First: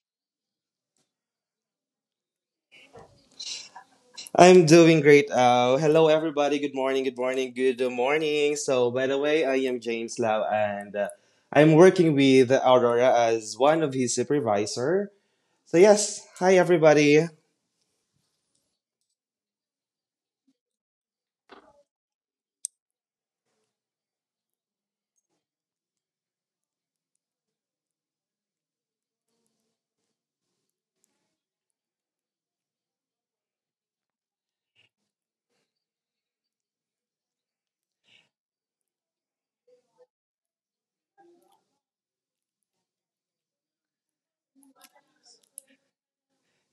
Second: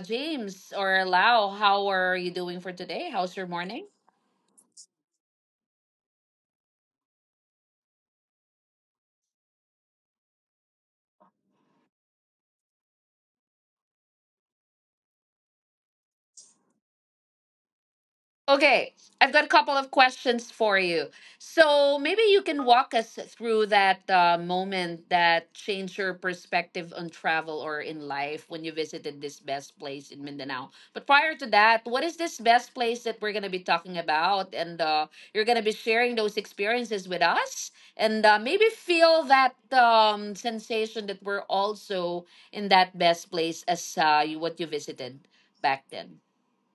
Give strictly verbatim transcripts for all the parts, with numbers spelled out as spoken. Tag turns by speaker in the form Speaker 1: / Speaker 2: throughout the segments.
Speaker 1: James or Lau, how are you doing for today? How's your morning?
Speaker 2: I'm doing great. Uh, hello, everybody. Good morning. Good morning. Good morning. So, by the way, I am James Lau, and uh, I'm working with Aurora as one of his supervisor. So, yes. Hi, everybody.
Speaker 1: Okay, I've got a couple of questions for you. So maybe you can walk us through that uh, moment that changed your perspective on travel or in life when you visited this best place in Mindanao. But prior to that, what is this best place that we're going to be talking about? And uh, you're going to be sharing those experiences with us and uh, maybe feel that um, sensation that we're also in that best place as uh, you, what you visited back then.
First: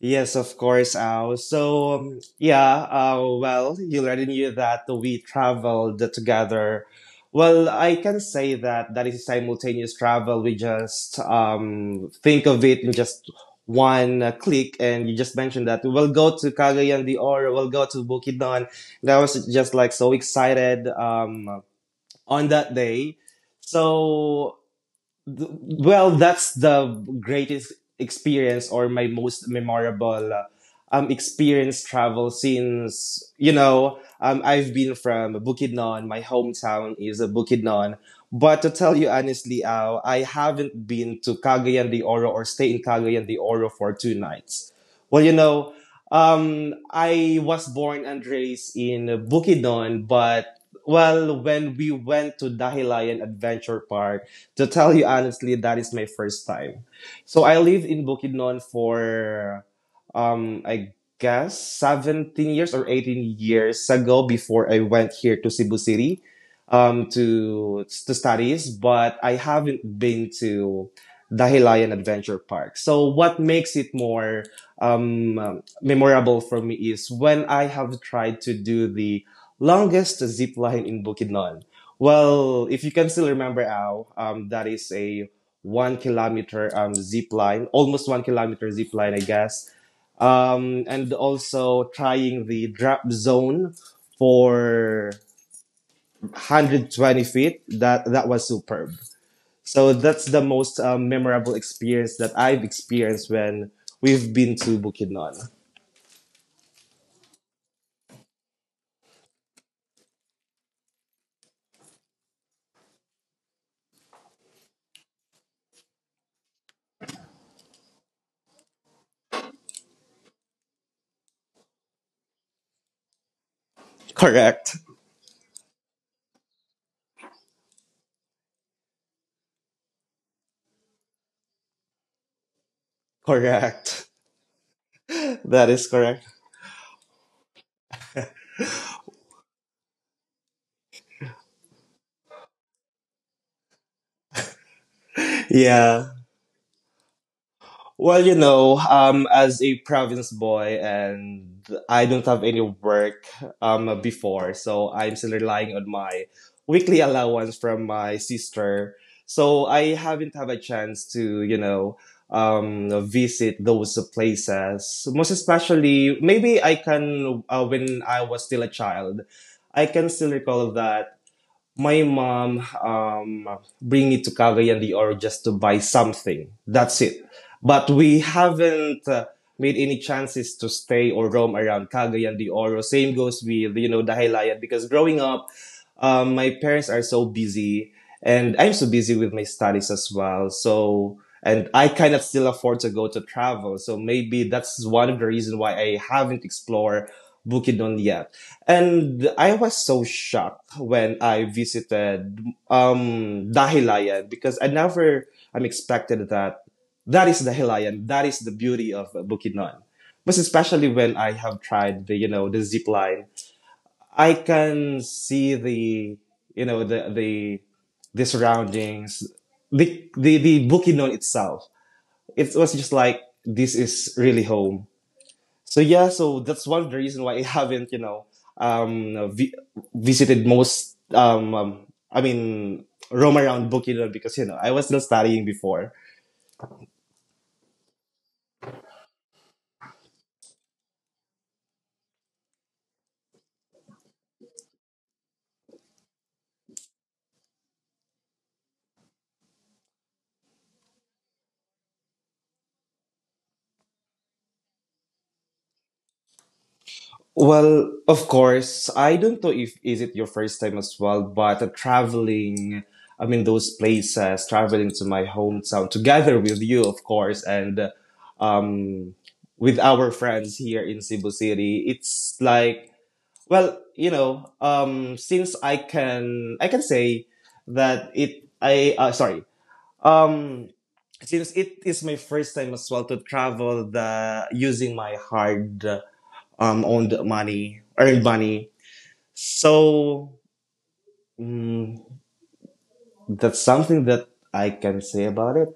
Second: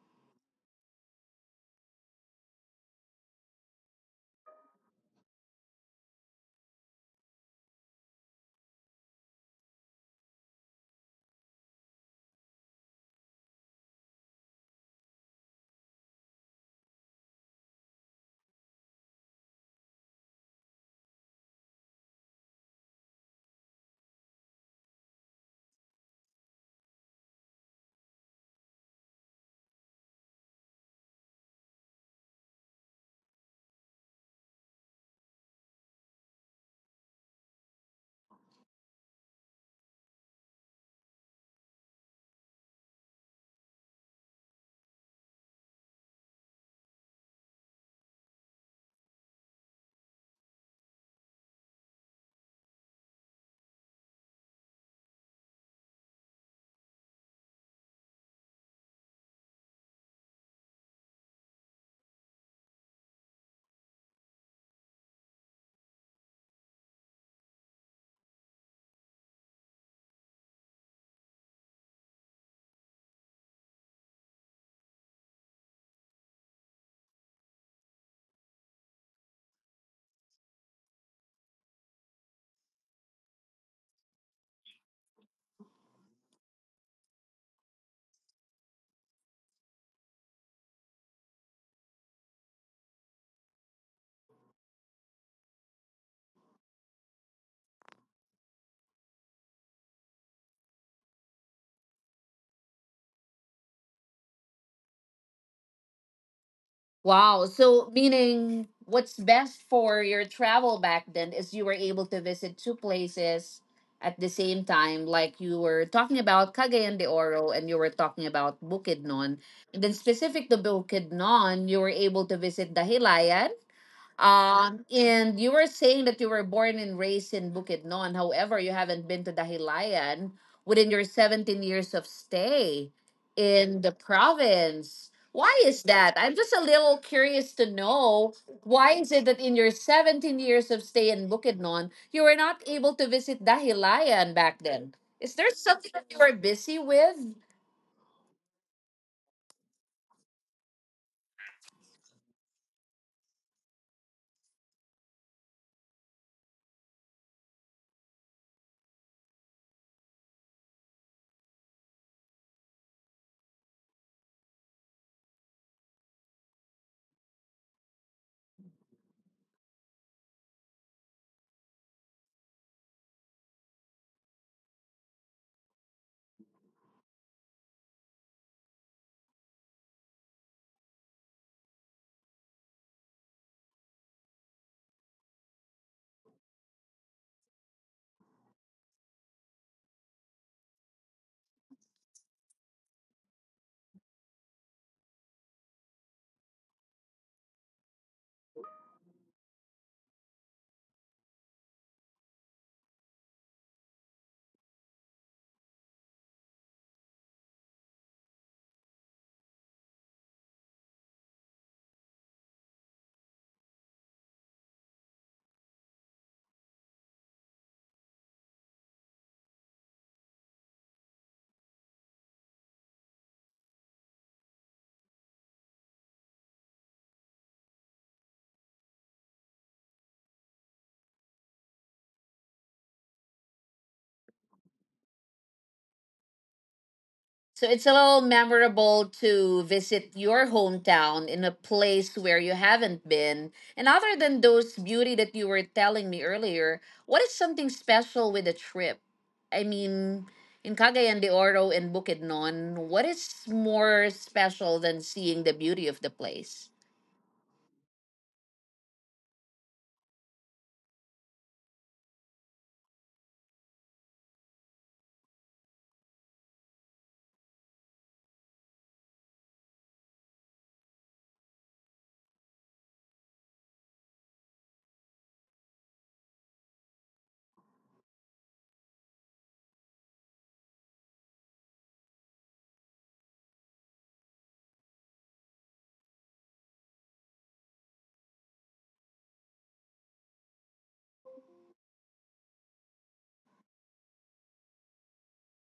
Speaker 2: Yes, of course, Al. So, um, yeah, uh, well, you already knew that we traveled together. Well, I can say that that is simultaneous travel. We just um, think of it in just one uh, click, and you just mentioned that we'll go to Cagayan de Oro, we'll go to Bukidnon. And I was just like so excited um, on that day. So th- well, that's the greatest experience or my most memorable uh, um experience travel since you know um I've been from Bukidnon. My hometown is uh, Bukidnon. But to tell you honestly, Al, I haven't been to Cagayan de Oro or stay in Cagayan de Oro for two nights. Well, you know, um, I was born and raised in Bukidnon, but well, when we went to Dahilayan Adventure Park, to tell you honestly, that is my first time. So I live in Bukidnon for, um, I guess seventeen years or eighteen years ago before I went here to Cebu City, um, to, to studies, but I haven't been to Dahilayan Adventure Park. So what makes it more, um, memorable for me is when I have tried to do the longest zip line in Bukidnon. Well, if you can still remember, Al, um, that is a one kilometer um, zip line, almost one kilometer zip line, I guess. Um, and also trying the drop zone for one hundred twenty feet. That that was superb. So that's the most um, memorable experience that I've experienced when we've been to Bukidnon.
Speaker 1: Wow. So, meaning what's best for your travel back then is you were able to visit two places at the same time, like you were talking about Cagayan de Oro and you were talking about Bukidnon. And then, specific to Bukidnon, you were able to visit the Hilayan
Speaker 2: Correct.
Speaker 1: um, and you were saying that you were born and raised in Bukidnon. However, you haven't been to Dahilayan within your seventeen years of stay in the
Speaker 2: Correct.
Speaker 1: province. Why
Speaker 2: That
Speaker 1: is
Speaker 2: is
Speaker 1: that?
Speaker 2: correct.
Speaker 1: I'm just a little curious to know why is it that in your seventeen years of stay in Bukidnon, you were not able to visit Dahilayan back then? Is there something that
Speaker 2: Yeah.
Speaker 1: you were busy with?
Speaker 2: Well, you know, um, as a province boy, and I don't have any work um, before, so I'm still relying on my weekly allowance from my sister. So I haven't had a chance to, you know, um, visit those places. Most especially, maybe I can, uh, when I was still a child, I can still recall that my mom um, bring me to Cagayan de Oro just to buy something. That's it. But we haven't uh, made any chances to stay or roam around Cagayan de Oro. Same goes with you know Dahilayan because growing up, um, my parents are so busy and I'm so busy with my studies as well. So and I cannot still afford to go to travel. So maybe that's one of the reasons why I haven't explored Bukidnon yet. And I was so shocked when I visited um, Dahilayan because I never I'm expected that that is Dahilayan. That is the beauty of Bukidnon. But especially when I have tried the you know the zip line, I can see the you know the the the surroundings, the the the Bukidnon itself. It was just like this is really home, so yeah, so that's one of the reason why I haven't, you know, um, vi- visited most. Um, um, I mean, roam around Bukidnon because you know I was still studying before.
Speaker 1: So it's a little memorable to visit your hometown in a place where you haven't been. And other than those beauty that you were telling me earlier, what is something special with a trip? I mean, in Cagayan de Oro and Bukidnon, what is more special than seeing the beauty of the place?
Speaker 2: Well, of course, I don't know if is it your first time as well, but uh, traveling. I mean, those places, traveling to my hometown together with you, of course, and uh, um, with our friends here in Cebu City. It's like, Well, you know, um, since I can, I can say that it, I, uh, sorry, um, since it is my first time as well to travel the using my hard um owned money, earned money. So mm, that's something that I can say about it.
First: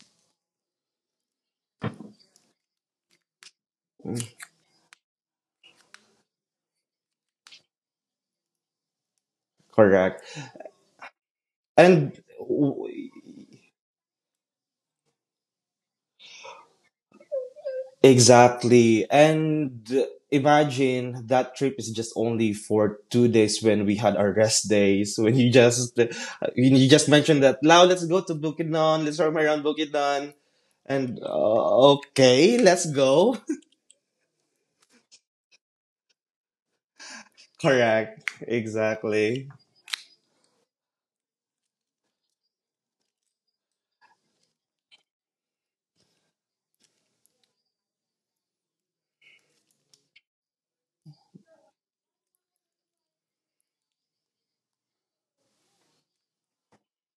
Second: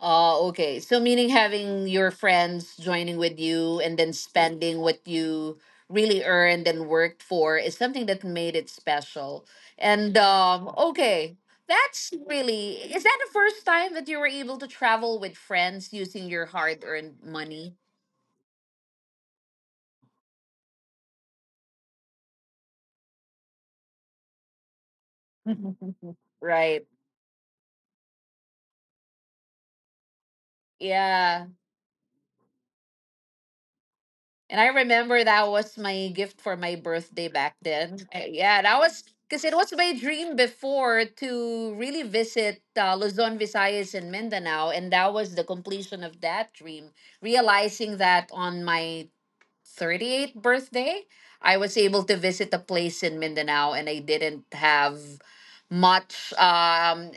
Speaker 1: Oh, okay. So meaning having your friends joining with you and then
Speaker 2: Mm.
Speaker 1: spending what you really earned and worked for is something that made it special. And
Speaker 2: Correct.
Speaker 1: um okay, that's
Speaker 2: And
Speaker 1: really is that the first time that you were able to travel with friends using your hard-earned money?
Speaker 2: Exactly. And imagine that trip is just only for two days when we had our rest days. When you just when
Speaker 1: Right.
Speaker 2: you just mentioned that, now let's go to Bukidnon. Let's roam around Bukidnon. And
Speaker 1: Yeah.
Speaker 2: uh, okay, let's go.
Speaker 1: And I remember that was my gift for my birthday back then.
Speaker 2: Correct.
Speaker 1: Uh, Yeah, that was because
Speaker 2: Exactly.
Speaker 1: it was my dream before to really visit uh, Luzon, Visayas, and Mindanao. And that was the completion of that dream. Realizing that on my thirty-eighth birthday, I was able to visit a place in Mindanao and I didn't have much. Um,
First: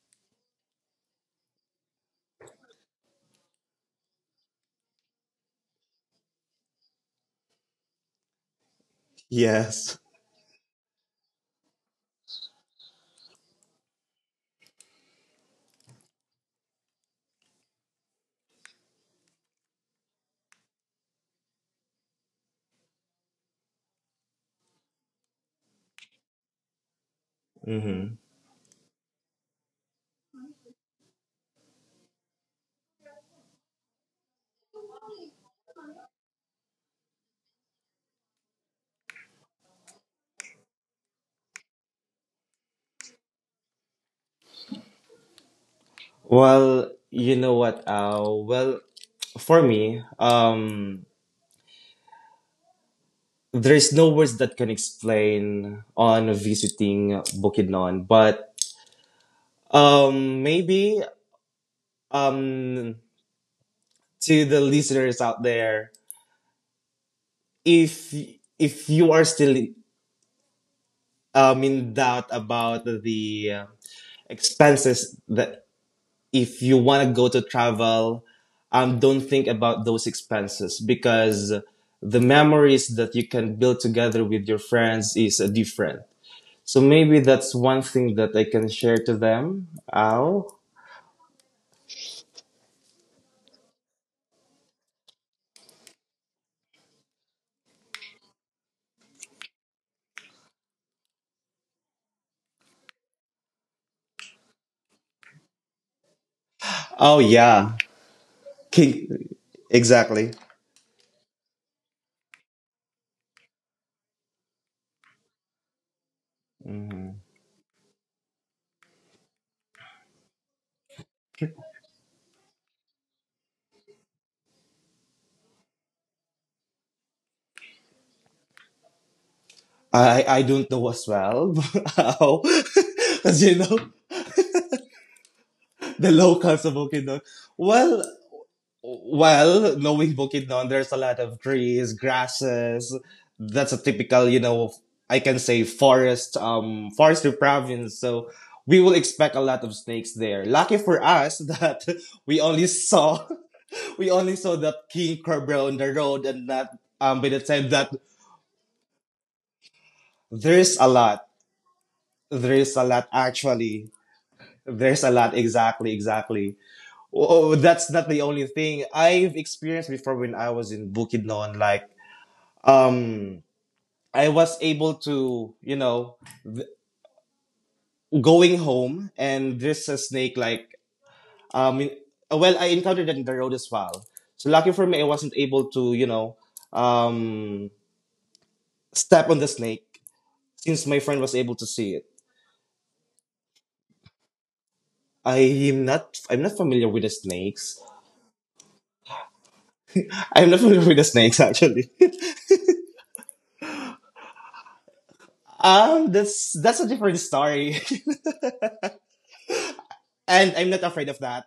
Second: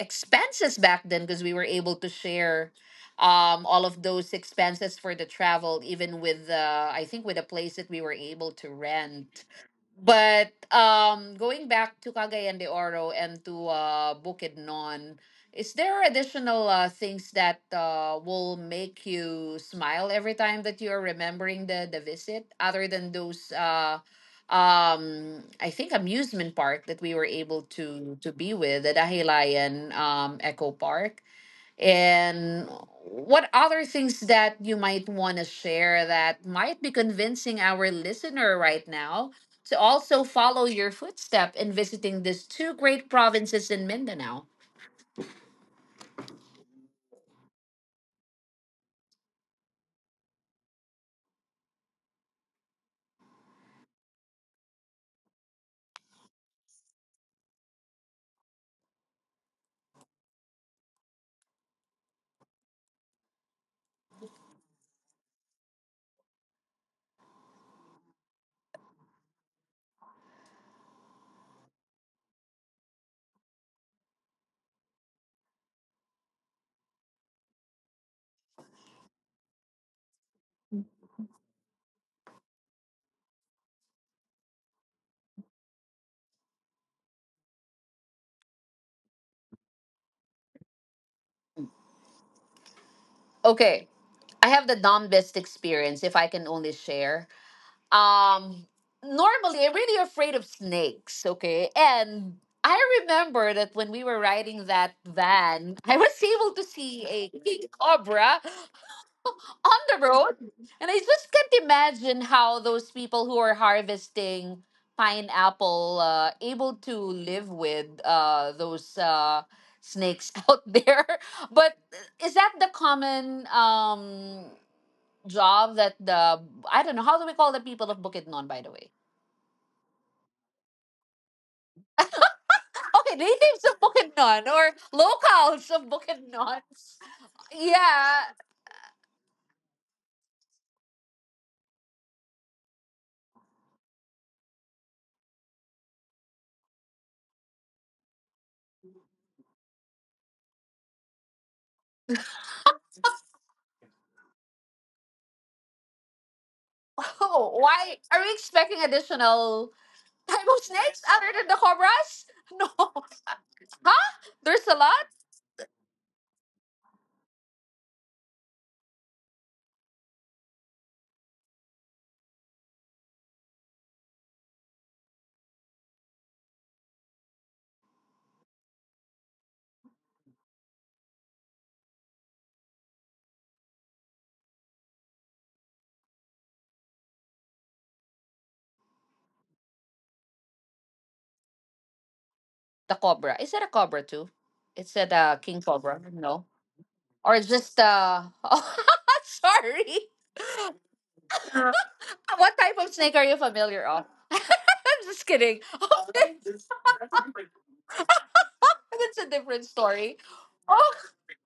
Speaker 1: expenses back then because we were able to share um all of those expenses for the travel even with uh I think with a place that we were able to rent.
Speaker 2: Yes.
Speaker 1: But um going back to Cagayan de Oro and to uh Bukidnon, is there additional uh, things that uh will make you smile every time that you are remembering the the visit other than those uh um I think amusement park that we were able to
Speaker 2: Hmm.
Speaker 1: to be with the Dahilayan um Eco Park and what other things that you might want to share that might be convincing our listener right now to also follow your footstep in visiting these two great provinces in Mindanao.
Speaker 2: Well, you know what? Uh, well, for me, um, there is no words that can explain on visiting Bukidnon, but Um, maybe um to the listeners out there, if if you are still um in doubt about the uh, expenses that if you want to go to travel, um don't think about those expenses because the memories that you can build together with your friends is uh, different. So maybe that's one thing that I can share to them. Ow.
Speaker 1: Okay, I have the Dombest experience if I can only share. Um, normally I'm really afraid of snakes, okay, and I remember that when we were riding that van, I was able to see
Speaker 2: Oh
Speaker 1: a king
Speaker 2: yeah.
Speaker 1: cobra
Speaker 2: Ki-
Speaker 1: on the
Speaker 2: Exactly.
Speaker 1: road, and I just can't imagine how those people who are harvesting pineapple uh able to
Speaker 2: Mhm.
Speaker 1: live with uh those uh snakes out there, but is that the common um job that the I don't know how do we call the people of Bukidnon, by the way?
Speaker 2: I I don't know as well how,
Speaker 1: Okay,
Speaker 2: because you
Speaker 1: natives of
Speaker 2: know
Speaker 1: Bukidnon or locals of
Speaker 2: the
Speaker 1: Bukidnon.
Speaker 2: locals of Bukidnon. Well,
Speaker 1: Yeah.
Speaker 2: well, knowing Bukidnon, there's a lot of trees, grasses. That's a typical, you know, I can say forest, um, forestry province. So we will expect a lot of snakes there. Lucky for us that we only saw we only saw that king cobra on the road, and that um by the
Speaker 1: Oh,
Speaker 2: time that
Speaker 1: why are we expecting additional type of
Speaker 2: there's a
Speaker 1: snakes
Speaker 2: lot,
Speaker 1: other than the cobras?
Speaker 2: there
Speaker 1: No.
Speaker 2: is a lot actually.
Speaker 1: Huh? There's a
Speaker 2: There's
Speaker 1: lot.
Speaker 2: a lot. Exactly, exactly. Oh, oh, that's not the only thing I've experienced before when I was in Bukidnon. Like, um, I was able to, you know, going home and there's a snake like, um, well, I encountered it in the road as well. So lucky for me, I wasn't able to, you know, um, step on the snake since my friend was able to see it.
Speaker 1: The cobra. Is it a cobra too? It's a uh,
Speaker 2: I
Speaker 1: king
Speaker 2: am
Speaker 1: cobra.
Speaker 2: not, I'm
Speaker 1: No.
Speaker 2: not familiar with the
Speaker 1: Or just
Speaker 2: snakes.
Speaker 1: uh oh, sorry.
Speaker 2: I'm not familiar with the snakes actually.
Speaker 1: What type of snake are you familiar of? I'm just kidding.
Speaker 2: Um, that's that's a different story.
Speaker 1: Okay. That's a different story.
Speaker 2: And I'm not
Speaker 1: Oh,
Speaker 2: afraid of that.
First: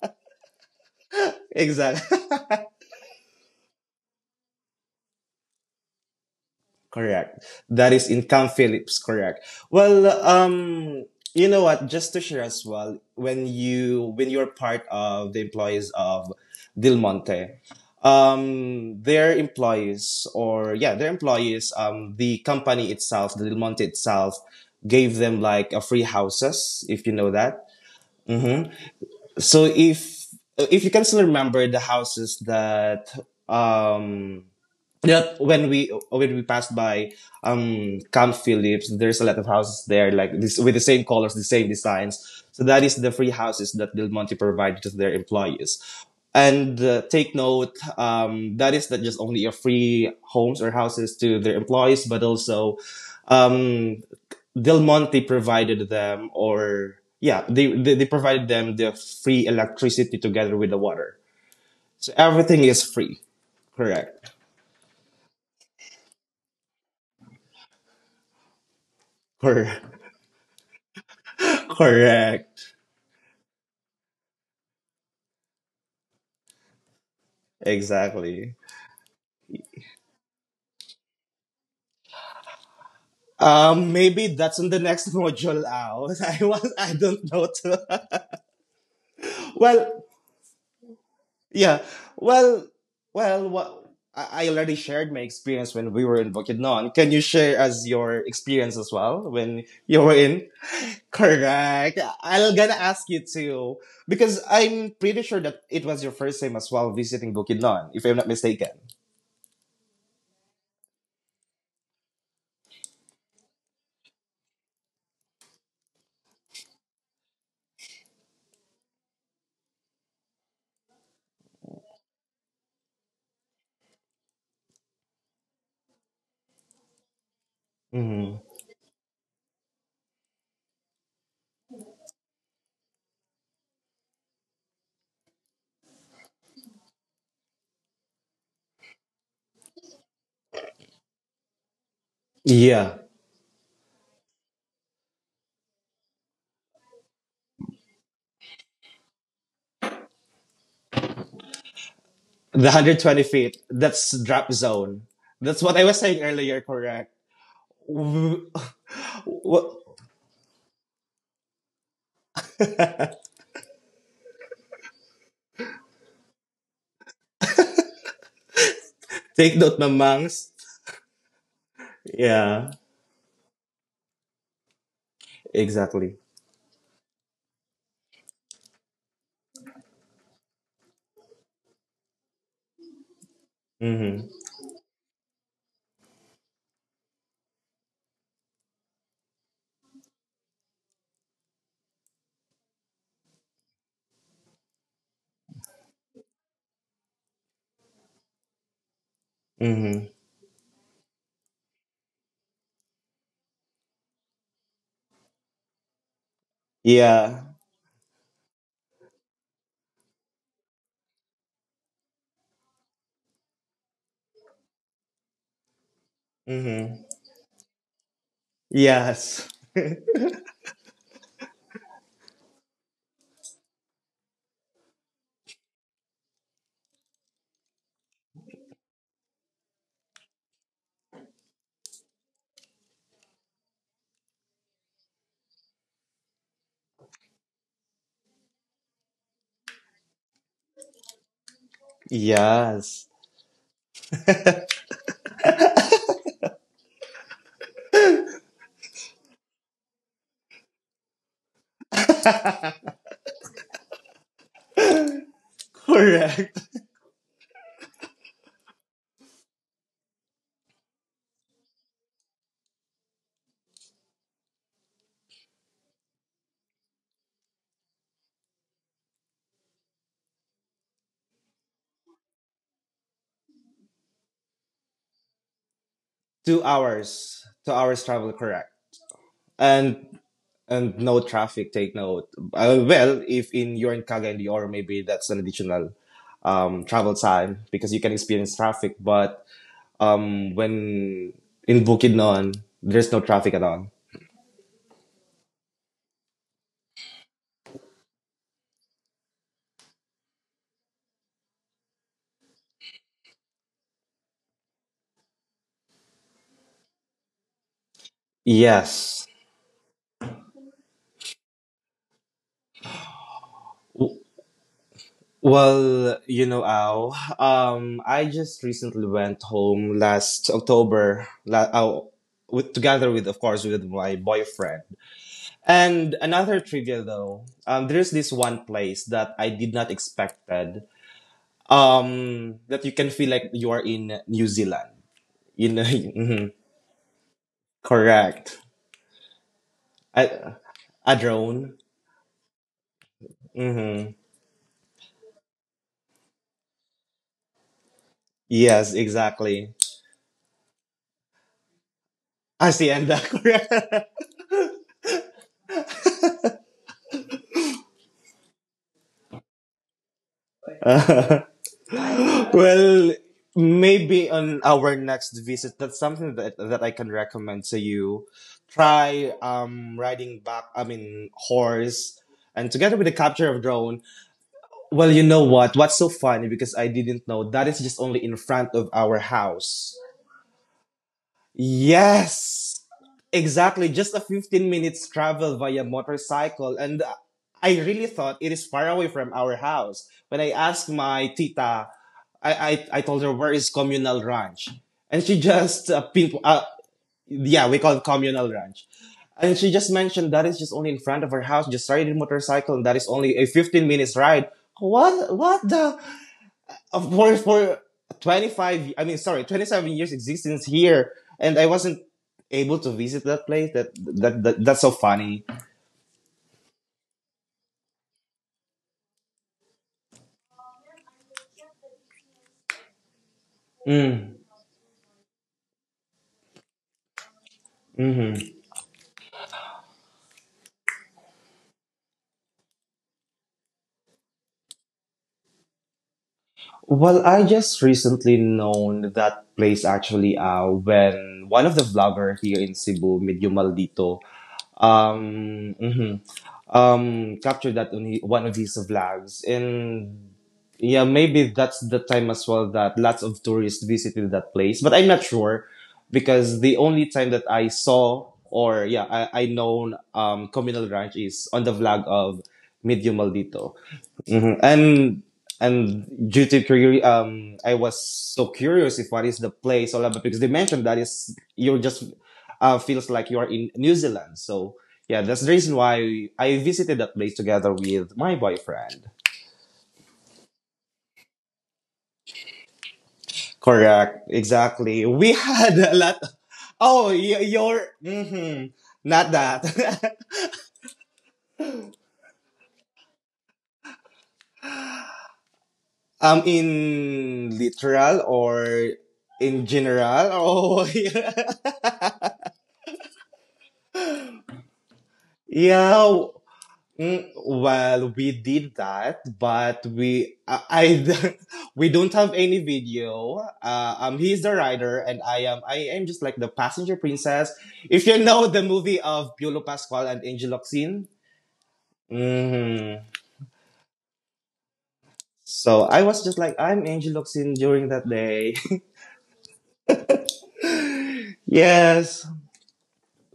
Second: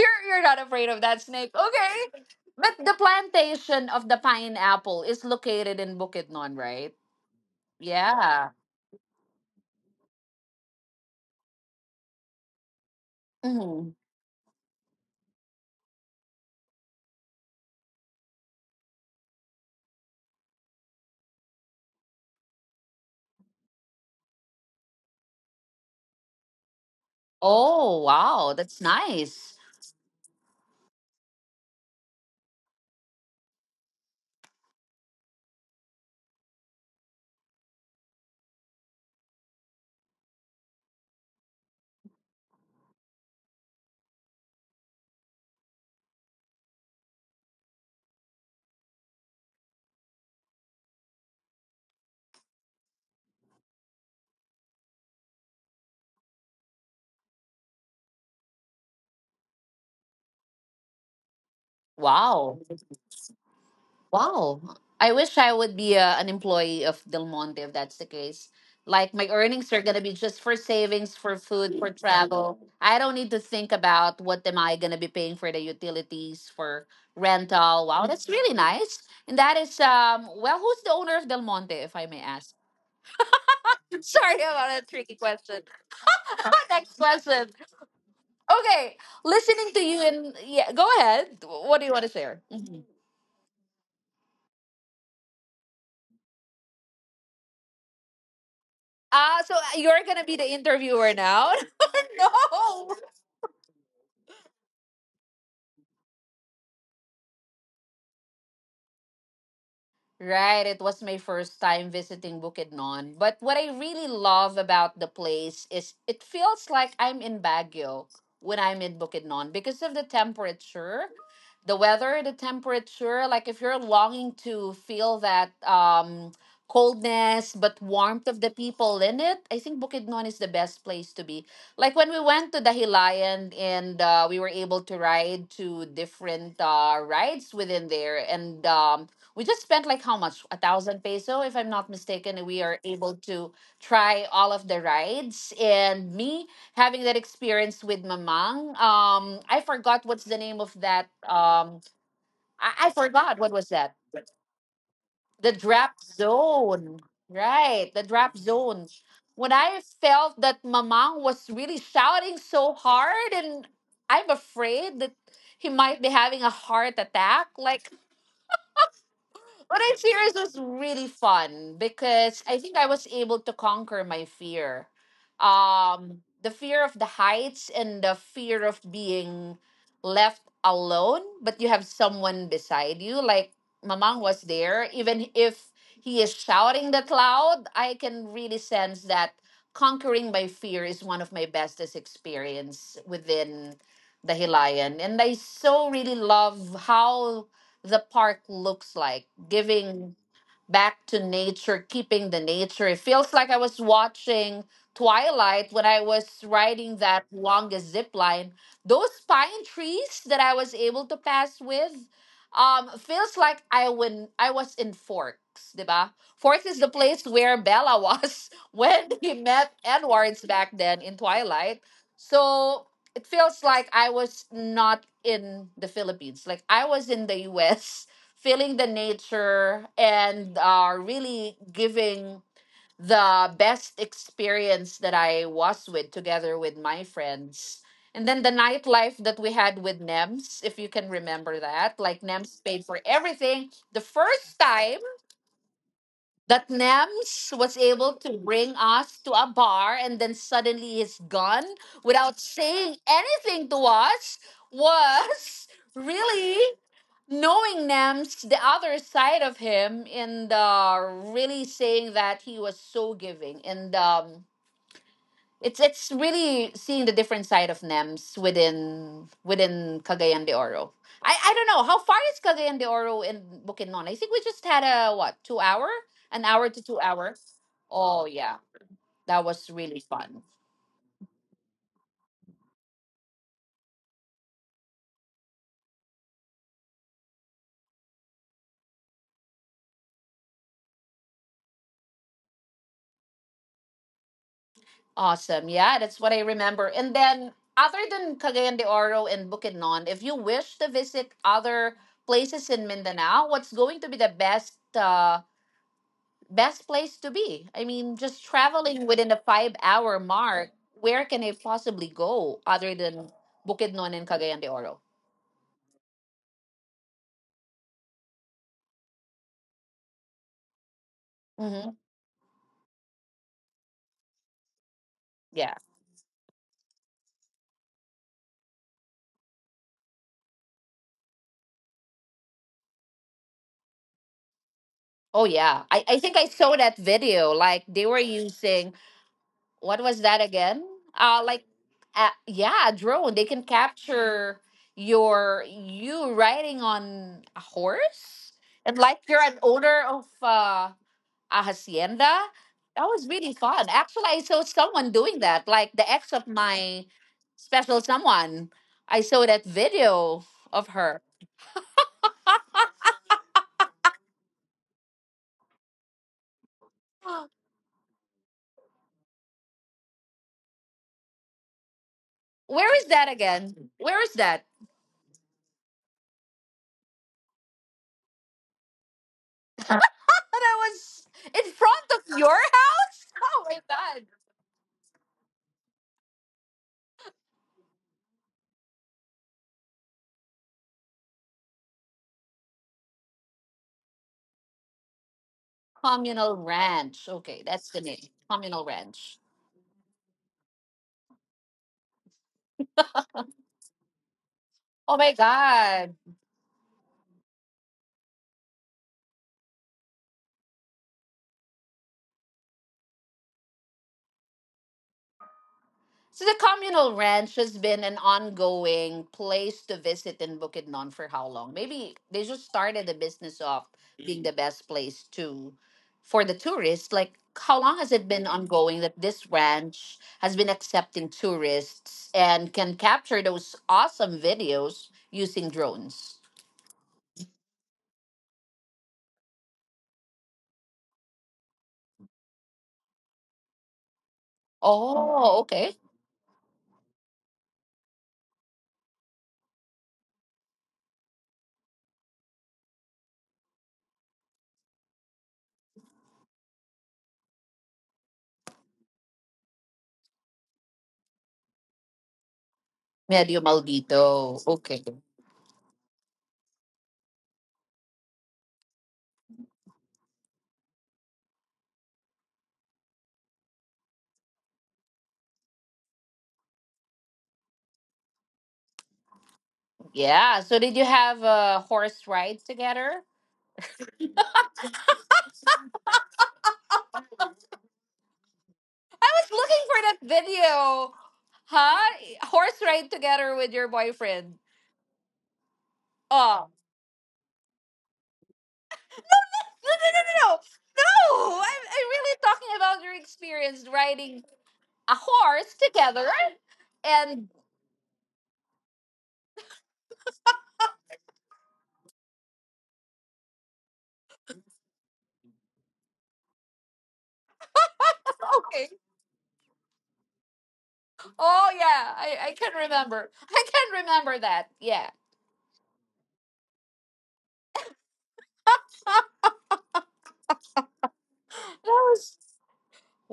Speaker 1: you're not afraid of that snake.
Speaker 2: Exactly.
Speaker 1: Okay. But the plantation of the pineapple is located in Bukidnon, right?
Speaker 2: Correct. That is in
Speaker 1: Yeah.
Speaker 2: Camp Phillips, correct. Well, um, you know what, just to share as well, when
Speaker 1: Mhm.
Speaker 2: you when you're part of the employees of Del Monte, um, their employees or yeah, their employees, um, the company itself, the Del Monte itself, gave them like a free houses, if you know that.
Speaker 1: Oh, wow.
Speaker 2: Mm-hmm.
Speaker 1: That's nice.
Speaker 2: So if if you can still remember the houses that um yeah, when we when we passed by um Camp Phillips, there's a lot of houses there like this with the same colors, the same designs. So that is the free houses that Del Monte provided to their employees. And uh, take note, um, that is not just only a free homes or houses to their employees, but also um, Del Monte provided them, or yeah, they, they they provided them the free electricity together with the water. So
Speaker 1: Wow.
Speaker 2: everything is free. Correct.
Speaker 1: Wow. I wish I would be uh, an employee of Del Monte if that's the case. Like my earnings are
Speaker 2: Correct.
Speaker 1: gonna be just for savings, for food, for travel.
Speaker 2: Correct.
Speaker 1: I don't need to think about what am I gonna be paying for the utilities, for rental. Wow, that's
Speaker 2: Exactly.
Speaker 1: really nice. And that is um well, who's the owner of Del Monte, if I may ask?
Speaker 2: Um, maybe
Speaker 1: Sorry
Speaker 2: that's
Speaker 1: about
Speaker 2: in the
Speaker 1: that
Speaker 2: next
Speaker 1: tricky question.
Speaker 2: module out. I was, I
Speaker 1: Next
Speaker 2: don't know.
Speaker 1: question.
Speaker 2: Too.
Speaker 1: Okay, listening to
Speaker 2: well,
Speaker 1: you and yeah, go ahead. What
Speaker 2: yeah.
Speaker 1: do you want to share?
Speaker 2: Well,
Speaker 1: Mm-hmm.
Speaker 2: well, wha- I I already shared my experience when we were in Bukidnon. Can you share as your experience as well
Speaker 1: Ah, so uh,
Speaker 2: when you
Speaker 1: you're
Speaker 2: were
Speaker 1: gonna be
Speaker 2: in?
Speaker 1: the interviewer now?
Speaker 2: Correct. I'm gonna
Speaker 1: No.
Speaker 2: ask you too because I'm pretty sure that it was your first time as well visiting Bukidnon, if I'm not mistaken.
Speaker 1: Right, it was my first time visiting Bukidnon. But what I really love about the place is it feels like I'm in Baguio when I'm in Bukidnon because of the temperature, the weather, the temperature. Like if you're longing to feel that um, coldness but warmth
Speaker 2: Hmm.
Speaker 1: of the people in it, I think Bukidnon is the best place to be. Like when we went to Dahilayan and uh, we were able to ride to different uh, rides within there and um, we just spent like how much? A thousand peso, if I'm not mistaken. And we are
Speaker 2: Yeah.
Speaker 1: able to try all of the rides. And me having that experience with Mamang, um, I forgot what's the name of that. Um,
Speaker 2: The
Speaker 1: I, I
Speaker 2: one hundred twenty
Speaker 1: forgot what
Speaker 2: feet,
Speaker 1: was that.
Speaker 2: that's drop zone.
Speaker 1: The
Speaker 2: That's what I was
Speaker 1: drop
Speaker 2: saying earlier,
Speaker 1: zone,
Speaker 2: correct?
Speaker 1: right? The drop zone. When I felt that Mamang was really shouting so hard, and I'm afraid that he might be having a heart attack. Like
Speaker 2: Take note,
Speaker 1: but I series
Speaker 2: mamangs.
Speaker 1: was really fun because I
Speaker 2: Yeah,
Speaker 1: think I was able to conquer my fear.
Speaker 2: exactly.
Speaker 1: Um, the fear of the heights and the fear of being left alone, but you have someone beside you. Like Mamang
Speaker 2: Mm-hmm.
Speaker 1: was there. Even if he is shouting that loud, I can really sense that conquering my fear is one of my bestest experience within the Hilayan. And I so really love how the park looks like,
Speaker 2: Mm-hmm.
Speaker 1: giving back to nature, keeping the nature. It feels like I was watching Twilight when I was riding that
Speaker 2: Yeah.
Speaker 1: longest zip line. Those pine trees that I was able to pass with, um, feels like I when I was in Forks, diba? Forks is the
Speaker 2: Mm-hmm.
Speaker 1: place where Bella was when he
Speaker 2: Yes.
Speaker 1: met Edwards back then in Twilight. So it feels like I was not in the Philippines. Like I was in the U S, feeling the nature and uh, really giving the best experience that I was with together with my friends. And then the nightlife that we had with NEMS, if you can remember that, like NEMS paid for
Speaker 2: Yes.
Speaker 1: everything. The first time that Nems was able to bring us to a bar and then suddenly he's gone without saying anything to us was really
Speaker 2: Correct.
Speaker 1: knowing Nems, the other side of him, and uh, really saying that he was so giving. And um, it's it's really seeing the different side of NEMS within within Cagayan de Oro. I, I don't know how far is Cagayan de Oro in Bukidnon. I think we just had a what two hour, an
Speaker 2: Two
Speaker 1: hour to two
Speaker 2: hours.
Speaker 1: hours.
Speaker 2: Two hours
Speaker 1: Oh
Speaker 2: travel,
Speaker 1: yeah,
Speaker 2: correct.
Speaker 1: that was really
Speaker 2: And
Speaker 1: fun.
Speaker 2: and no traffic take note. Uh, well if in you're in kaga and Dior, maybe that's an additional um, travel time because you can experience traffic but um, when in bukidnon there's no traffic at all.
Speaker 1: Awesome. Yeah, that's what I remember. And then other than Cagayan de Oro and Bukidnon, if you wish to visit other places in Mindanao, what's going to be the best? Uh, best place to be. I mean, just traveling within
Speaker 2: Yes.
Speaker 1: the five hour mark, where can I possibly go other than Bukidnon
Speaker 2: W-
Speaker 1: and Cagayan de Oro?
Speaker 2: well you know Al, um, I just recently went home last october la-
Speaker 1: Hmm.
Speaker 2: oh, with, together with of course with my boyfriend,
Speaker 1: Yeah.
Speaker 2: and another trivia though, um, there's this one place that I did not expect um that you can feel like you are in New Zealand.
Speaker 1: Oh,
Speaker 2: You
Speaker 1: yeah.
Speaker 2: know,
Speaker 1: I, I think I
Speaker 2: mhm,
Speaker 1: saw that video. Like, they were
Speaker 2: correct.
Speaker 1: using, what was that
Speaker 2: A,
Speaker 1: again?
Speaker 2: a
Speaker 1: Uh, like,
Speaker 2: drone.
Speaker 1: uh, yeah, a drone. They can
Speaker 2: Hmm.
Speaker 1: capture your, you riding on a horse.
Speaker 2: Yes,
Speaker 1: And like you're an
Speaker 2: exactly.
Speaker 1: owner of uh a hacienda. That
Speaker 2: Hacienda,
Speaker 1: was really
Speaker 2: correct.
Speaker 1: fun. Actually, I saw someone doing that, like the ex of my special someone. I saw that video of her.
Speaker 2: Well, maybe on our next visit, that's something that, that I can recommend to you. Try um riding back, I mean horse, and
Speaker 1: Where
Speaker 2: together
Speaker 1: is
Speaker 2: with the
Speaker 1: that
Speaker 2: capture of
Speaker 1: again?
Speaker 2: drone.
Speaker 1: Where is that?
Speaker 2: Well, you know what? What's so funny because I didn't know that is just only in front of our house.
Speaker 1: And I was in front of your
Speaker 2: Yes,
Speaker 1: house? Oh my
Speaker 2: exactly. Just a
Speaker 1: God.
Speaker 2: fifteen minutes travel via motorcycle. And uh, I really thought it is far away from our house. When I asked my tita, I, I, I told her, where is Communal Ranch? And she just uh, pinpo-
Speaker 1: Communal
Speaker 2: uh,
Speaker 1: Ranch. Okay,
Speaker 2: yeah, we
Speaker 1: that's
Speaker 2: call
Speaker 1: the
Speaker 2: it
Speaker 1: name.
Speaker 2: Communal
Speaker 1: Communal
Speaker 2: Ranch.
Speaker 1: Ranch.
Speaker 2: And she just mentioned that is just only in front of her house, just riding motorcycle, and that is only a fifteen minutes ride.
Speaker 1: Oh my
Speaker 2: What, what the?
Speaker 1: God.
Speaker 2: Of for for twenty-five, I mean sorry, twenty-seven years existence here, and I wasn't able to visit that place. That that, that that's so funny.
Speaker 1: So the communal ranch has been an ongoing place to visit in Bukidnon for how long? Maybe they just started the business of
Speaker 2: Mm.
Speaker 1: being the best place to for the tourists. Like how long has it been
Speaker 2: Hmm.
Speaker 1: ongoing that this ranch has been accepting tourists and can capture those awesome videos using drones?
Speaker 2: Well, I just recently known that place actually, uh when one of the vlogger here in cebu medyo maldito,
Speaker 1: Oh,
Speaker 2: um,
Speaker 1: okay.
Speaker 2: mhm. um, captured that on he- one of his vlogs. And yeah, maybe that's the time as well that lots of tourists visited that place. But I'm not sure because the only time that I saw, or yeah, I, I known um, communal ranch is on the vlog of Medio
Speaker 1: Medio
Speaker 2: Maldito. Mhm.
Speaker 1: maldito. Okay.
Speaker 2: And and due to curiosity, um, I was so curious if what is the place all about, because they mentioned that is you're just uh, feels like you are in New Zealand. So yeah, that's the reason why I visited that place together with my boyfriend.
Speaker 1: Yeah. So did you have a horse ride together?
Speaker 2: Correct, exactly. We had a lot. Oh, y- you're mhm,
Speaker 1: I
Speaker 2: not
Speaker 1: was
Speaker 2: that.
Speaker 1: looking for that video. Huh? Horse ride together with your boyfriend.
Speaker 2: Um,
Speaker 1: Oh.
Speaker 2: in literal or in
Speaker 1: No, no, no,
Speaker 2: general.
Speaker 1: no, no.
Speaker 2: Oh, yeah.
Speaker 1: No! I'm, I'm really talking about your experience riding a horse
Speaker 2: Yeah.
Speaker 1: together.
Speaker 2: Mm,
Speaker 1: And
Speaker 2: well, we did that, but we I, I we don't have any video. Uh, um, he's the rider, and I am I am just like the passenger princess. If you know the
Speaker 1: okay.
Speaker 2: movie of Piolo Pascual and Angel Locsin,
Speaker 1: Oh, yeah. I, I can
Speaker 2: hmm,
Speaker 1: remember. I can remember that. Yeah.
Speaker 2: so I was just like I'm Angel Locsin during that day.
Speaker 1: That
Speaker 2: Yes,
Speaker 1: was.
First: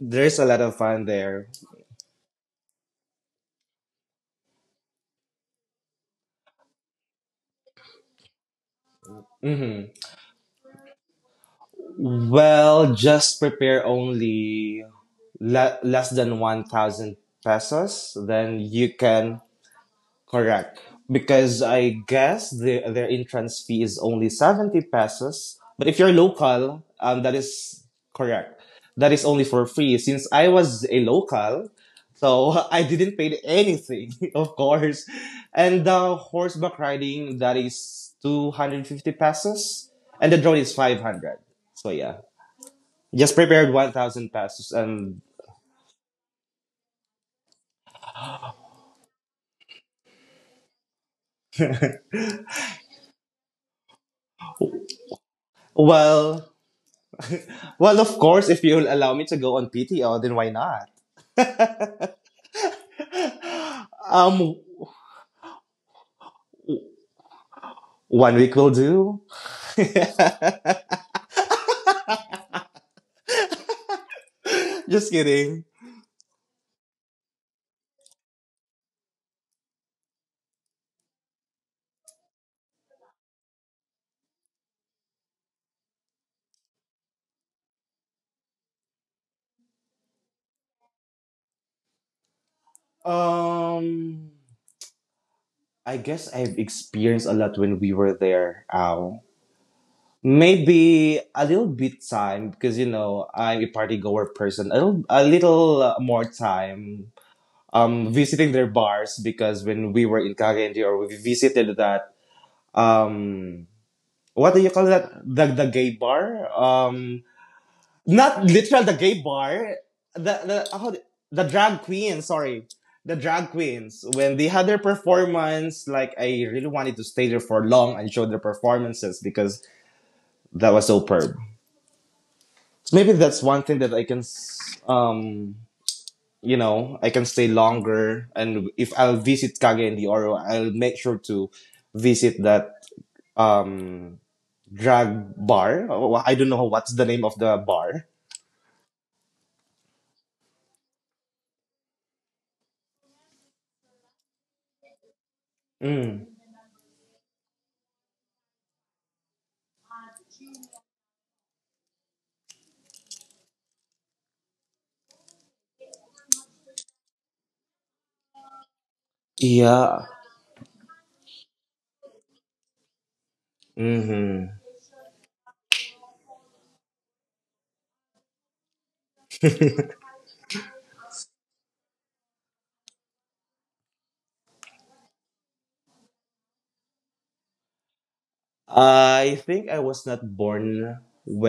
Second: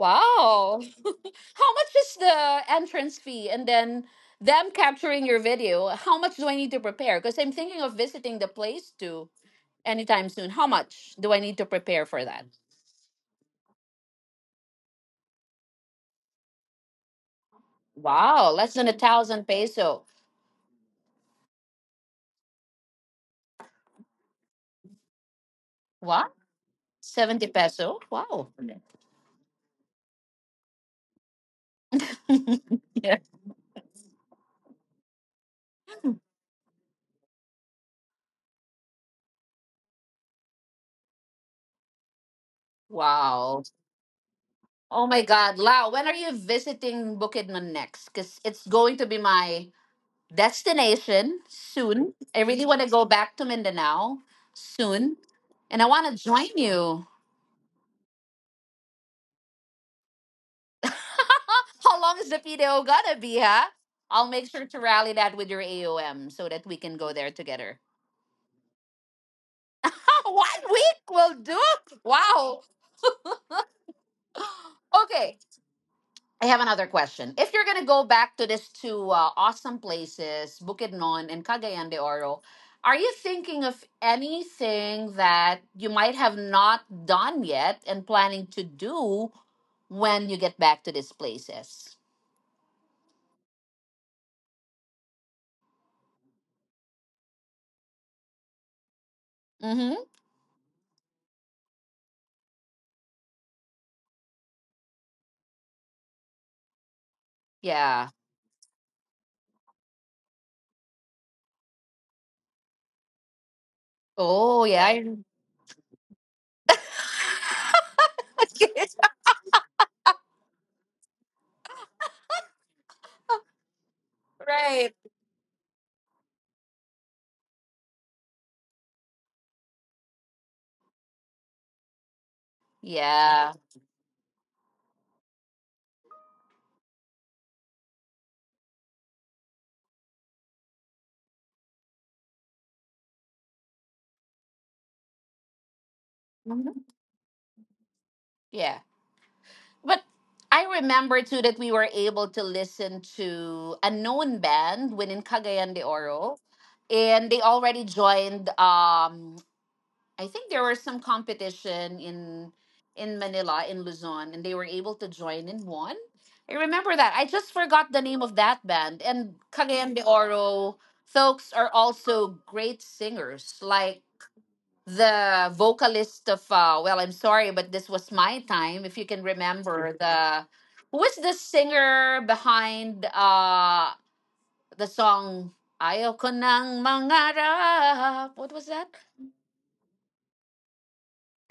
Speaker 2: there's a lot of fun there.
Speaker 1: How much is the entrance fee? And then them capturing your video, how much do I need to prepare? Because I'm thinking of visiting the place too,
Speaker 2: Hmm.
Speaker 1: anytime soon. How much do I need to prepare for that?
Speaker 2: Well, just prepare only la- less than one thousand pesos,
Speaker 1: Wow,
Speaker 2: then
Speaker 1: less than a
Speaker 2: you can
Speaker 1: thousand peso.
Speaker 2: correct. Because I guess the, their entrance fee is only seventy pesos. But if you're
Speaker 1: What?
Speaker 2: local, um, that
Speaker 1: seventy
Speaker 2: is
Speaker 1: peso? Wow.
Speaker 2: correct. That is only for free. Since I was a local, so I
Speaker 1: Yeah.
Speaker 2: didn't pay anything, of course. And the horseback riding, that is two hundred fifty pesos. And the drone is five hundred. So yeah. Just
Speaker 1: Wow.
Speaker 2: prepared one thousand pesos
Speaker 1: Oh
Speaker 2: and
Speaker 1: my God. Lau, when are you visiting Bukidnon next? Because it's going to be my destination soon. I really want to go back to Mindanao soon. And I want to join
Speaker 2: well,
Speaker 1: you.
Speaker 2: well, of course, if you'll allow me to go on P T O, then why not?
Speaker 1: How long is the P D O gonna be, huh? I'll make
Speaker 2: Um,
Speaker 1: sure to rally that with your A O M so that we can go there together.
Speaker 2: One week will do.
Speaker 1: One week will do. Wow.
Speaker 2: Just
Speaker 1: Okay.
Speaker 2: kidding.
Speaker 1: I have another question. If you're going to go back to these two uh, awesome places, Bukidnon and Cagayan de Oro, are you thinking of anything that you might have not done yet and planning to do when you get back to these places?
Speaker 2: Um, I guess I've experienced a lot when we were there. Ow.
Speaker 1: Mm-hmm.
Speaker 2: Maybe a little bit time, because you know I'm a party goer person. A little, a little uh, more time
Speaker 1: Yeah.
Speaker 2: um, visiting their bars, because when we were in Kagendi, or we visited that um, what do
Speaker 1: Oh,
Speaker 2: you
Speaker 1: yeah.
Speaker 2: call that,
Speaker 1: I-
Speaker 2: the the gay bar, um, not literal the gay bar, the the how, do- the drag queen, sorry, the drag queens, when they had their
Speaker 1: Right.
Speaker 2: performance, like I really wanted to stay there for long and show their performances, because that was superb. So maybe that's
Speaker 1: Yeah.
Speaker 2: one thing that I can s- um you know, I can stay longer. And if I'll visit Kage in the Oro, I'll make sure to visit that um drag bar. Oh, I don't know
Speaker 1: Mhm.
Speaker 2: what's the name of the bar.
Speaker 1: Yeah. But I remember too that we were able to listen to a known band within Cagayan de
Speaker 2: Mm.
Speaker 1: Oro, and they already joined. Um, I think there was some competition in in Manila in Luzon, and they were able to join in one. I remember that. I just forgot the name of that band. And Cagayan
Speaker 2: Yeah.
Speaker 1: de Oro folks are also great singers. Like
Speaker 2: Hmm.
Speaker 1: the vocalist of uh, well, I'm sorry, but this was my time. If you can remember, the who is the singer behind uh the song ayoko nang mangarap, what was that?
Speaker 2: I think I was not born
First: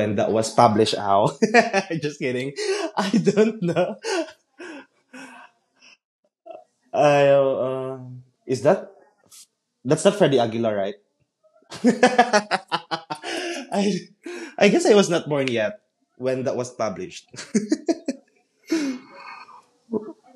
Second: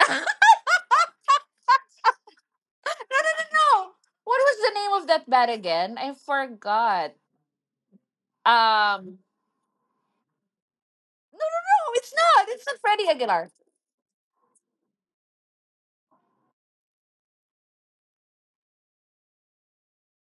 Speaker 1: No,
Speaker 2: that was published out. Just kidding.
Speaker 1: no,
Speaker 2: I
Speaker 1: no,
Speaker 2: don't
Speaker 1: no.
Speaker 2: know.
Speaker 1: What was the name of that band again? I forgot.
Speaker 2: I, uh, is that,
Speaker 1: um
Speaker 2: that's not Freddie Aguilar, right?
Speaker 1: no, no, no, it's not, it's not Freddie Aguilar.
Speaker 2: I, I guess I was not born yet when that was published.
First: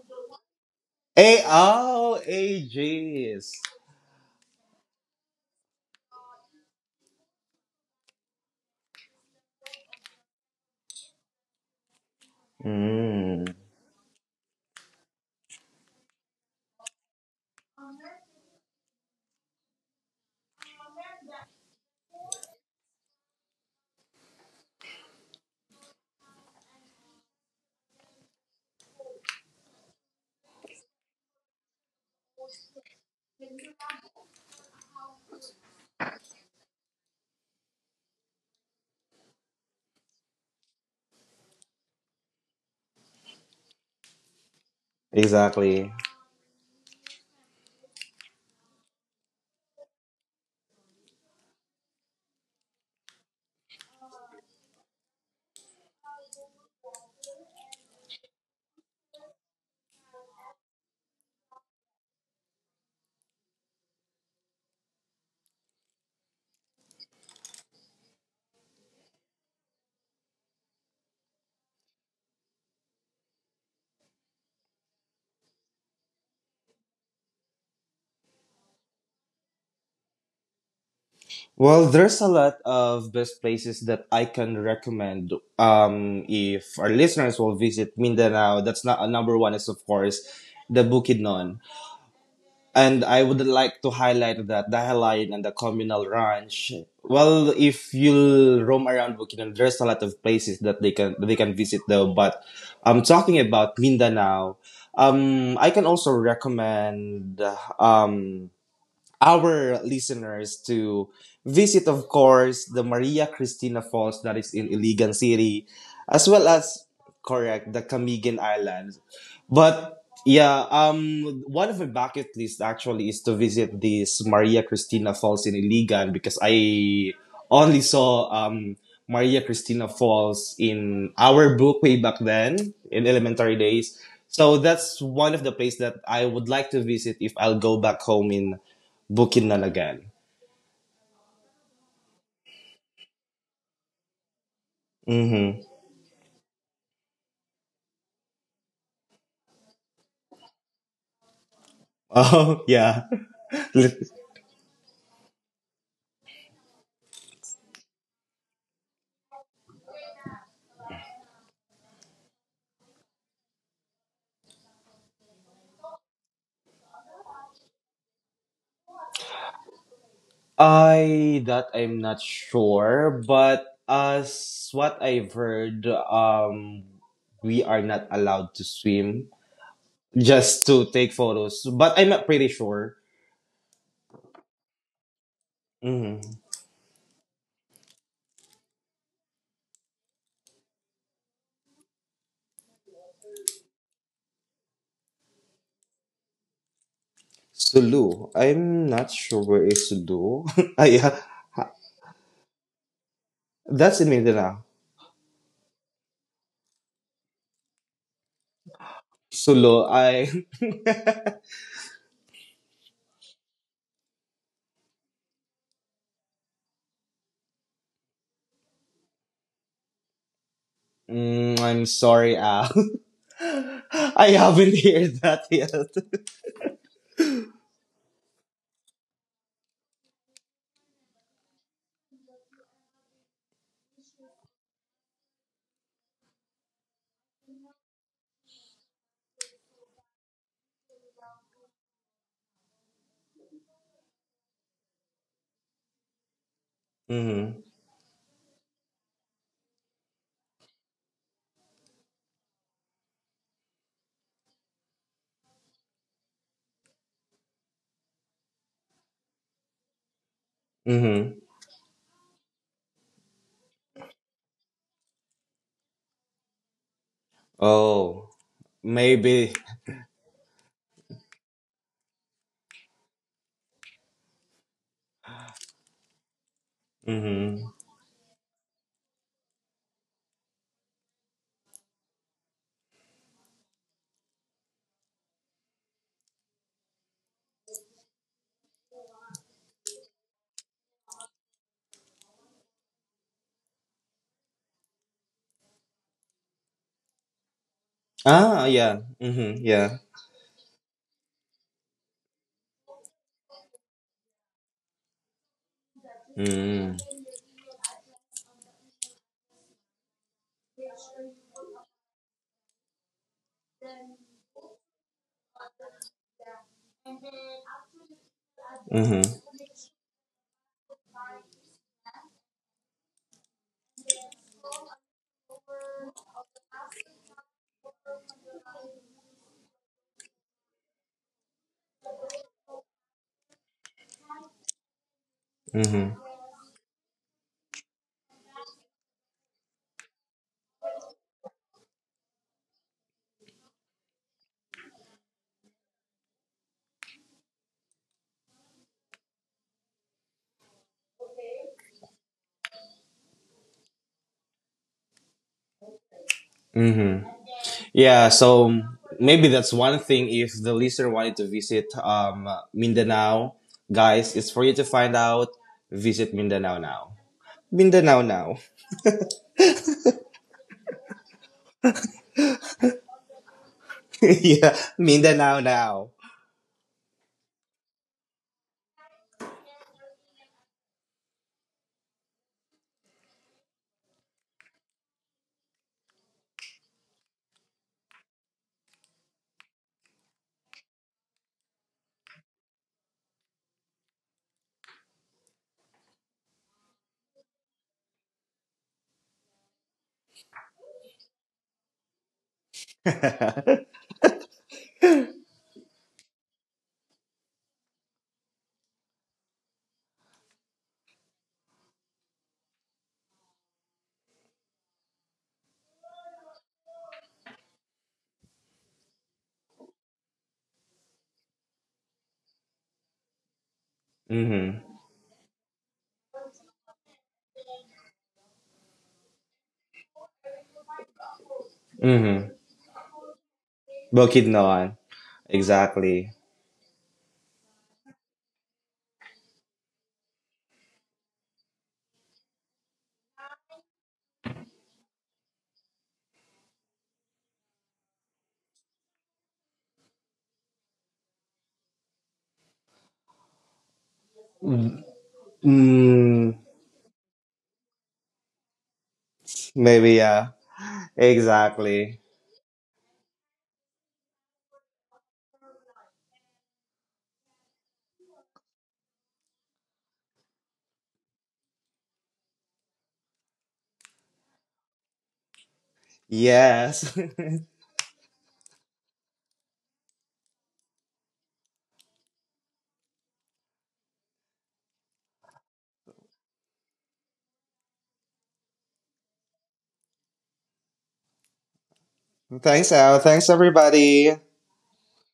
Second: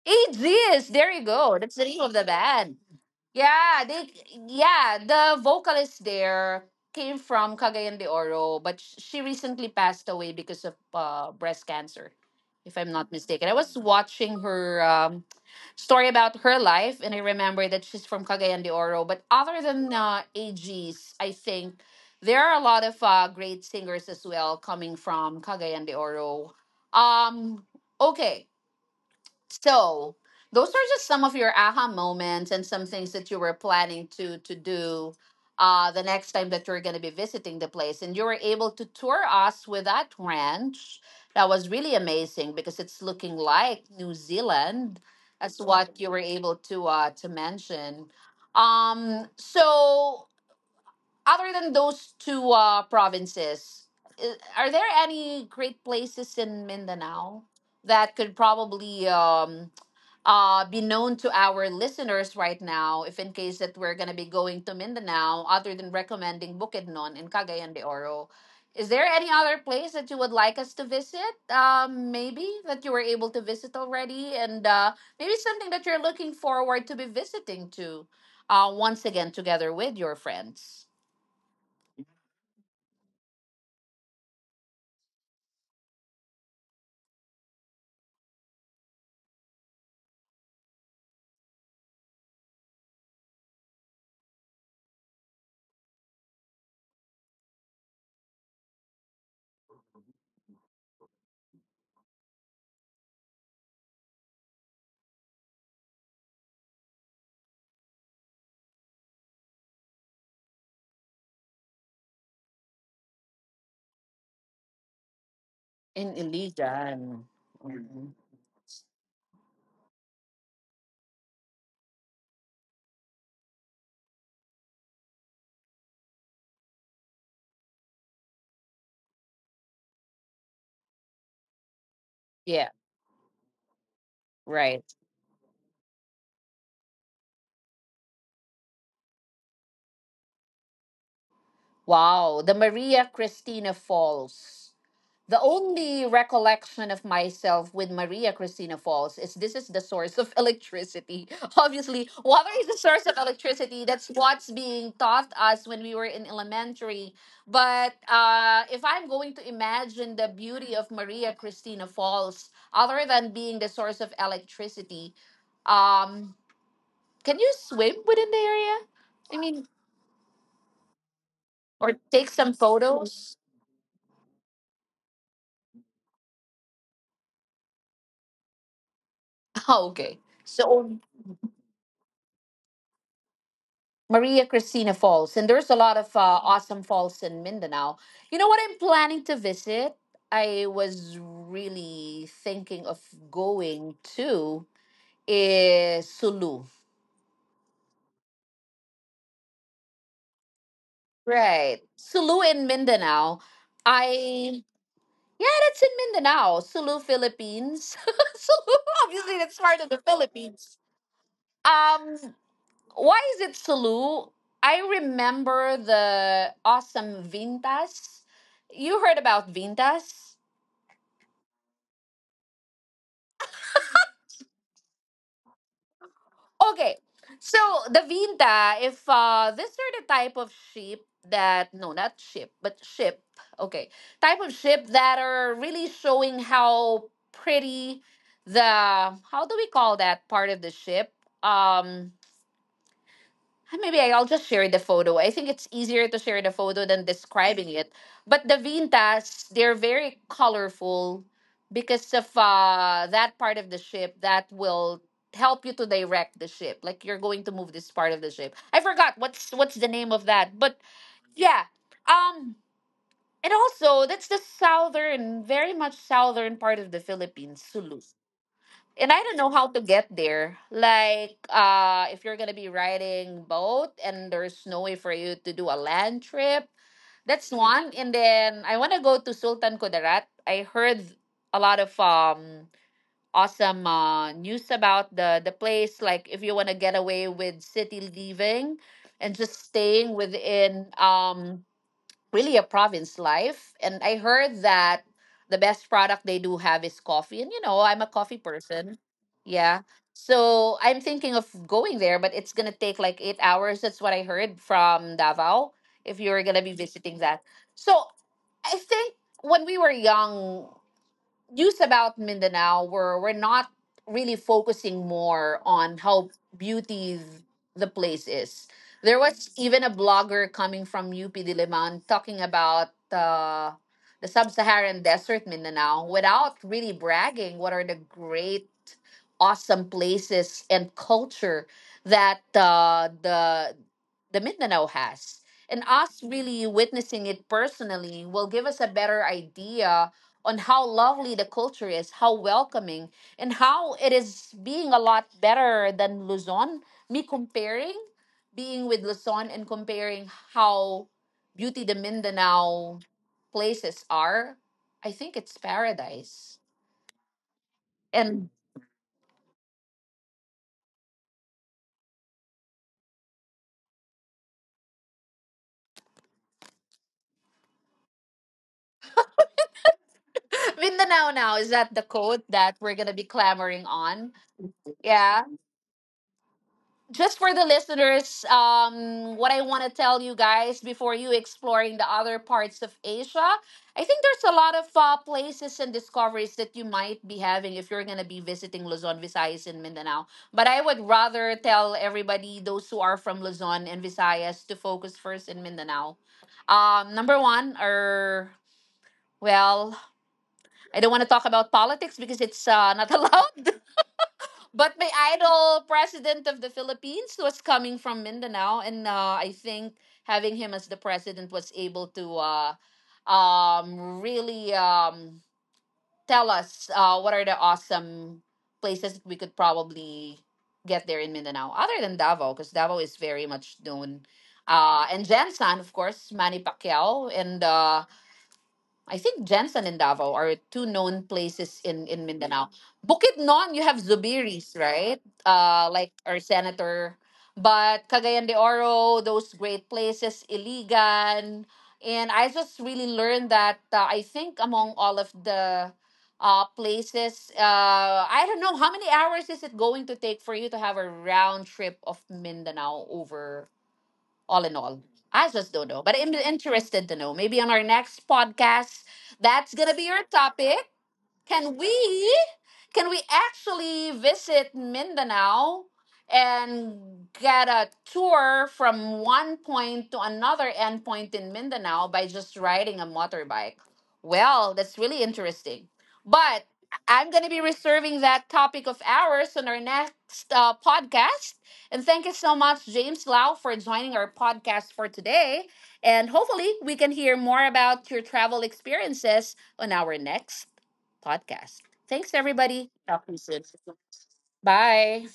Speaker 1: Eight Z's. There you
Speaker 2: A
Speaker 1: go. That's the name of
Speaker 2: oh
Speaker 1: the band.
Speaker 2: ages.
Speaker 1: Yeah, they, yeah, the vocalist there came from Cagayan de Oro, but sh- she recently passed away because of uh, breast cancer, if I'm not
Speaker 2: Mm,
Speaker 1: mistaken. I was watching her um, story about her life, and I remember that she's from Cagayan de Oro. But other than uh, A Gs, I think there are a lot of uh, great singers as well coming from Cagayan de Oro. Um, okay. So those are just some of your aha moments and some things that you were planning to to do uh, the next time that you're going to be visiting the place. And you were able to tour us with that ranch. That was really amazing because it's looking like New Zealand. That's
Speaker 2: exactly.
Speaker 1: what you were able to uh, to mention. Um, so other than those two uh, provinces, I- are there any great places in Mindanao that could probably? um? Uh, be known to our listeners right now, if in case that we're going to be going to Mindanao, other than recommending Bukidnon and Cagayan de Oro, is there any other place that you would like us to visit? Um maybe that you were able to visit already, and uh maybe something that you're looking forward to be visiting to uh once again together with your friends
Speaker 2: Well, there's a lot of best places that I can recommend. Um, if our listeners will visit Mindanao, that's not, a number one is of course the Bukidnon. And I would like to highlight that Dahaline and the communal ranch. Well, if you'll roam around Bukidnon, there's a lot of places that they can they can visit though. But I'm talking about Mindanao. Um, I can also recommend um our listeners to visit, of course, the Maria Cristina Falls that is in Iligan City,
Speaker 1: in
Speaker 2: as well as,
Speaker 1: Iligan.
Speaker 2: correct, the
Speaker 1: Mhm.
Speaker 2: Camigan Islands. But yeah, um, one of my bucket list actually is to visit this Maria Cristina Falls in Iligan, because I only saw um Maria Cristina Falls in our book way back
Speaker 1: Yeah,
Speaker 2: then in elementary days. So
Speaker 1: right.
Speaker 2: that's one of the place that I would like to visit if I'll go back home in Booking na Bukidnalagan.
Speaker 1: Wow, the Maria Cristina Falls. The
Speaker 2: Mm-hmm.
Speaker 1: only recollection of myself with Maria Cristina Falls is this is the source of electricity. Obviously, water
Speaker 2: Oh,
Speaker 1: is the
Speaker 2: yeah.
Speaker 1: source of electricity. That's what's being taught us when we were in elementary. But uh, if I'm going to imagine the beauty of Maria Cristina Falls, other than being the source of electricity, um, can you swim within the area? I mean,
Speaker 2: I that
Speaker 1: or
Speaker 2: I'm not
Speaker 1: take some
Speaker 2: sure,
Speaker 1: photos?
Speaker 2: but as what I've heard, um, we are not allowed to swim,
Speaker 1: Okay.
Speaker 2: just to
Speaker 1: So
Speaker 2: take photos. But I'm not pretty sure.
Speaker 1: Maria Cristina Falls, and there's a lot of uh,
Speaker 2: Mm-hmm.
Speaker 1: awesome falls in Mindanao. You know what I'm planning to visit? I was really thinking of going to is Sulu.
Speaker 2: Sulu. I'm not sure where is Sulu. Ah, yeah.
Speaker 1: Right. Sulu in Mindanao.
Speaker 2: That's in
Speaker 1: I,
Speaker 2: Mindanao.
Speaker 1: yeah, that's in Mindanao. Sulu, Philippines. Sulu, obviously that's part of
Speaker 2: Sulu.
Speaker 1: the
Speaker 2: I.
Speaker 1: Philippines. Um Why is it Salou? I remember the awesome Vintas. You heard about Vintas?
Speaker 2: Mm, I'm sorry, Al. I haven't heard that yet.
Speaker 1: Okay. So the Vinta, if uh, these are the type of sheep that, no, not sheep, but ship. Okay, type of ship that are really showing how pretty the, how do we call that part of the ship? Um, Ah, maybe I'll just share the photo. I think it's easier to share the photo than
Speaker 2: Mm-hmm.
Speaker 1: describing it. But the vintas, they're very colorful because of uh, that part of the ship that will help you to direct the ship. Like, you're going to move this part of the ship. I forgot what's what's the name of that. But
Speaker 2: Mm-hmm.
Speaker 1: yeah. Um and also that's the southern, very much southern part of the Philippines, Sulu,
Speaker 2: Oh,
Speaker 1: and I don't know
Speaker 2: maybe.
Speaker 1: how to get there. Like, uh, if you're gonna be riding boat and there's no way for you to do a land trip, that's
Speaker 2: Mm-hmm.
Speaker 1: one. And then I wanna go to Sultan Kudarat. I heard a lot of um awesome uh, news about the the place. Like, if you wanna get away with city living and just staying within um really a province life. And I heard that the best product they do have is coffee. And you know, I'm a coffee
Speaker 2: Ah,
Speaker 1: person.
Speaker 2: yeah. Mm-hmm.
Speaker 1: Yeah.
Speaker 2: Yeah.
Speaker 1: So I'm thinking of going there, but it's gonna take like eight hours. That's what I heard from Davao, if you're gonna be
Speaker 2: Mm.
Speaker 1: visiting that. So I think when we were young, news about Mindanao where we're not really focusing more on how beauty the place is. There
Speaker 2: Mm-hmm.
Speaker 1: was even a blogger coming from U P Diliman talking about uh, the sub-Saharan desert Mindanao without really bragging what are the great awesome places and culture that uh, the the Mindanao has. And
Speaker 2: Mm-hmm.
Speaker 1: us really witnessing it personally will give us a better idea on how lovely the culture is, how welcoming, and how it is being a lot better than Luzon. Me comparing being with Luzon and comparing how beauty the Mindanao places are, I think it's paradise.
Speaker 2: Mm-hmm. Yeah.
Speaker 1: And
Speaker 2: So maybe that's one thing. If the listener wanted to visit um Mindanao, guys, it's for you to find out. Visit Mindanao now. Mindanao now.
Speaker 1: Mindanao now, is that the code that we're gonna be clamoring on?
Speaker 2: Yeah.
Speaker 1: Yeah.
Speaker 2: Mindanao now.
Speaker 1: Just for the listeners, um, what I want to tell you guys before you exploring the other parts of Asia, I think there's a lot of uh, places and discoveries that you might be having if you're going to be visiting Luzon, Visayas, and Mindanao. But I would rather tell everybody, those who are from Luzon and Visayas, to focus first in Mindanao. Um, number one, or well, I don't want to talk about politics because it's uh, not allowed.
Speaker 2: Mm-hmm.
Speaker 1: But my idol, president of the Philippines, was coming from Mindanao, and uh, I think having him as the president was able to uh, um, really um, tell us uh, what are the awesome places that we could probably get there in Mindanao, other than Davao, because Davao is very much known. Uh, and Jensen, of course, Manny Pacquiao, and uh, I think Jensen and Davao are two known places in, in
Speaker 2: Mm-hmm.
Speaker 1: Mindanao. Bukidnon, you have Zubiris,
Speaker 2: Bukidnon.
Speaker 1: right? Uh, like
Speaker 2: Exactly.
Speaker 1: our senator. But Cagayan de Oro, those great places, Iligan. And I just really learned that uh, I think among all of the uh, places, uh, I don't know, how many hours is it going to take for you to have a round trip of Mindanao over, all in all. I just don't know, but I'm
Speaker 2: Mm.
Speaker 1: interested to know. Maybe on our next podcast, that's gonna be
Speaker 2: Maybe,
Speaker 1: your
Speaker 2: yeah.
Speaker 1: topic. can
Speaker 2: Exactly.
Speaker 1: we can we actually visit Mindanao and get a tour from one point to another endpoint in Mindanao by just riding a motorbike? Well, that's really interesting. But
Speaker 2: Yes.
Speaker 1: I'm going to be reserving that topic of ours on our next uh, podcast. And thank you so much, James Lau, for joining our podcast for today. And hopefully, we can hear more about your travel experiences on our next podcast. Thanks, everybody.
Speaker 2: Thanks, Al. Thanks, everybody.
Speaker 1: Bye.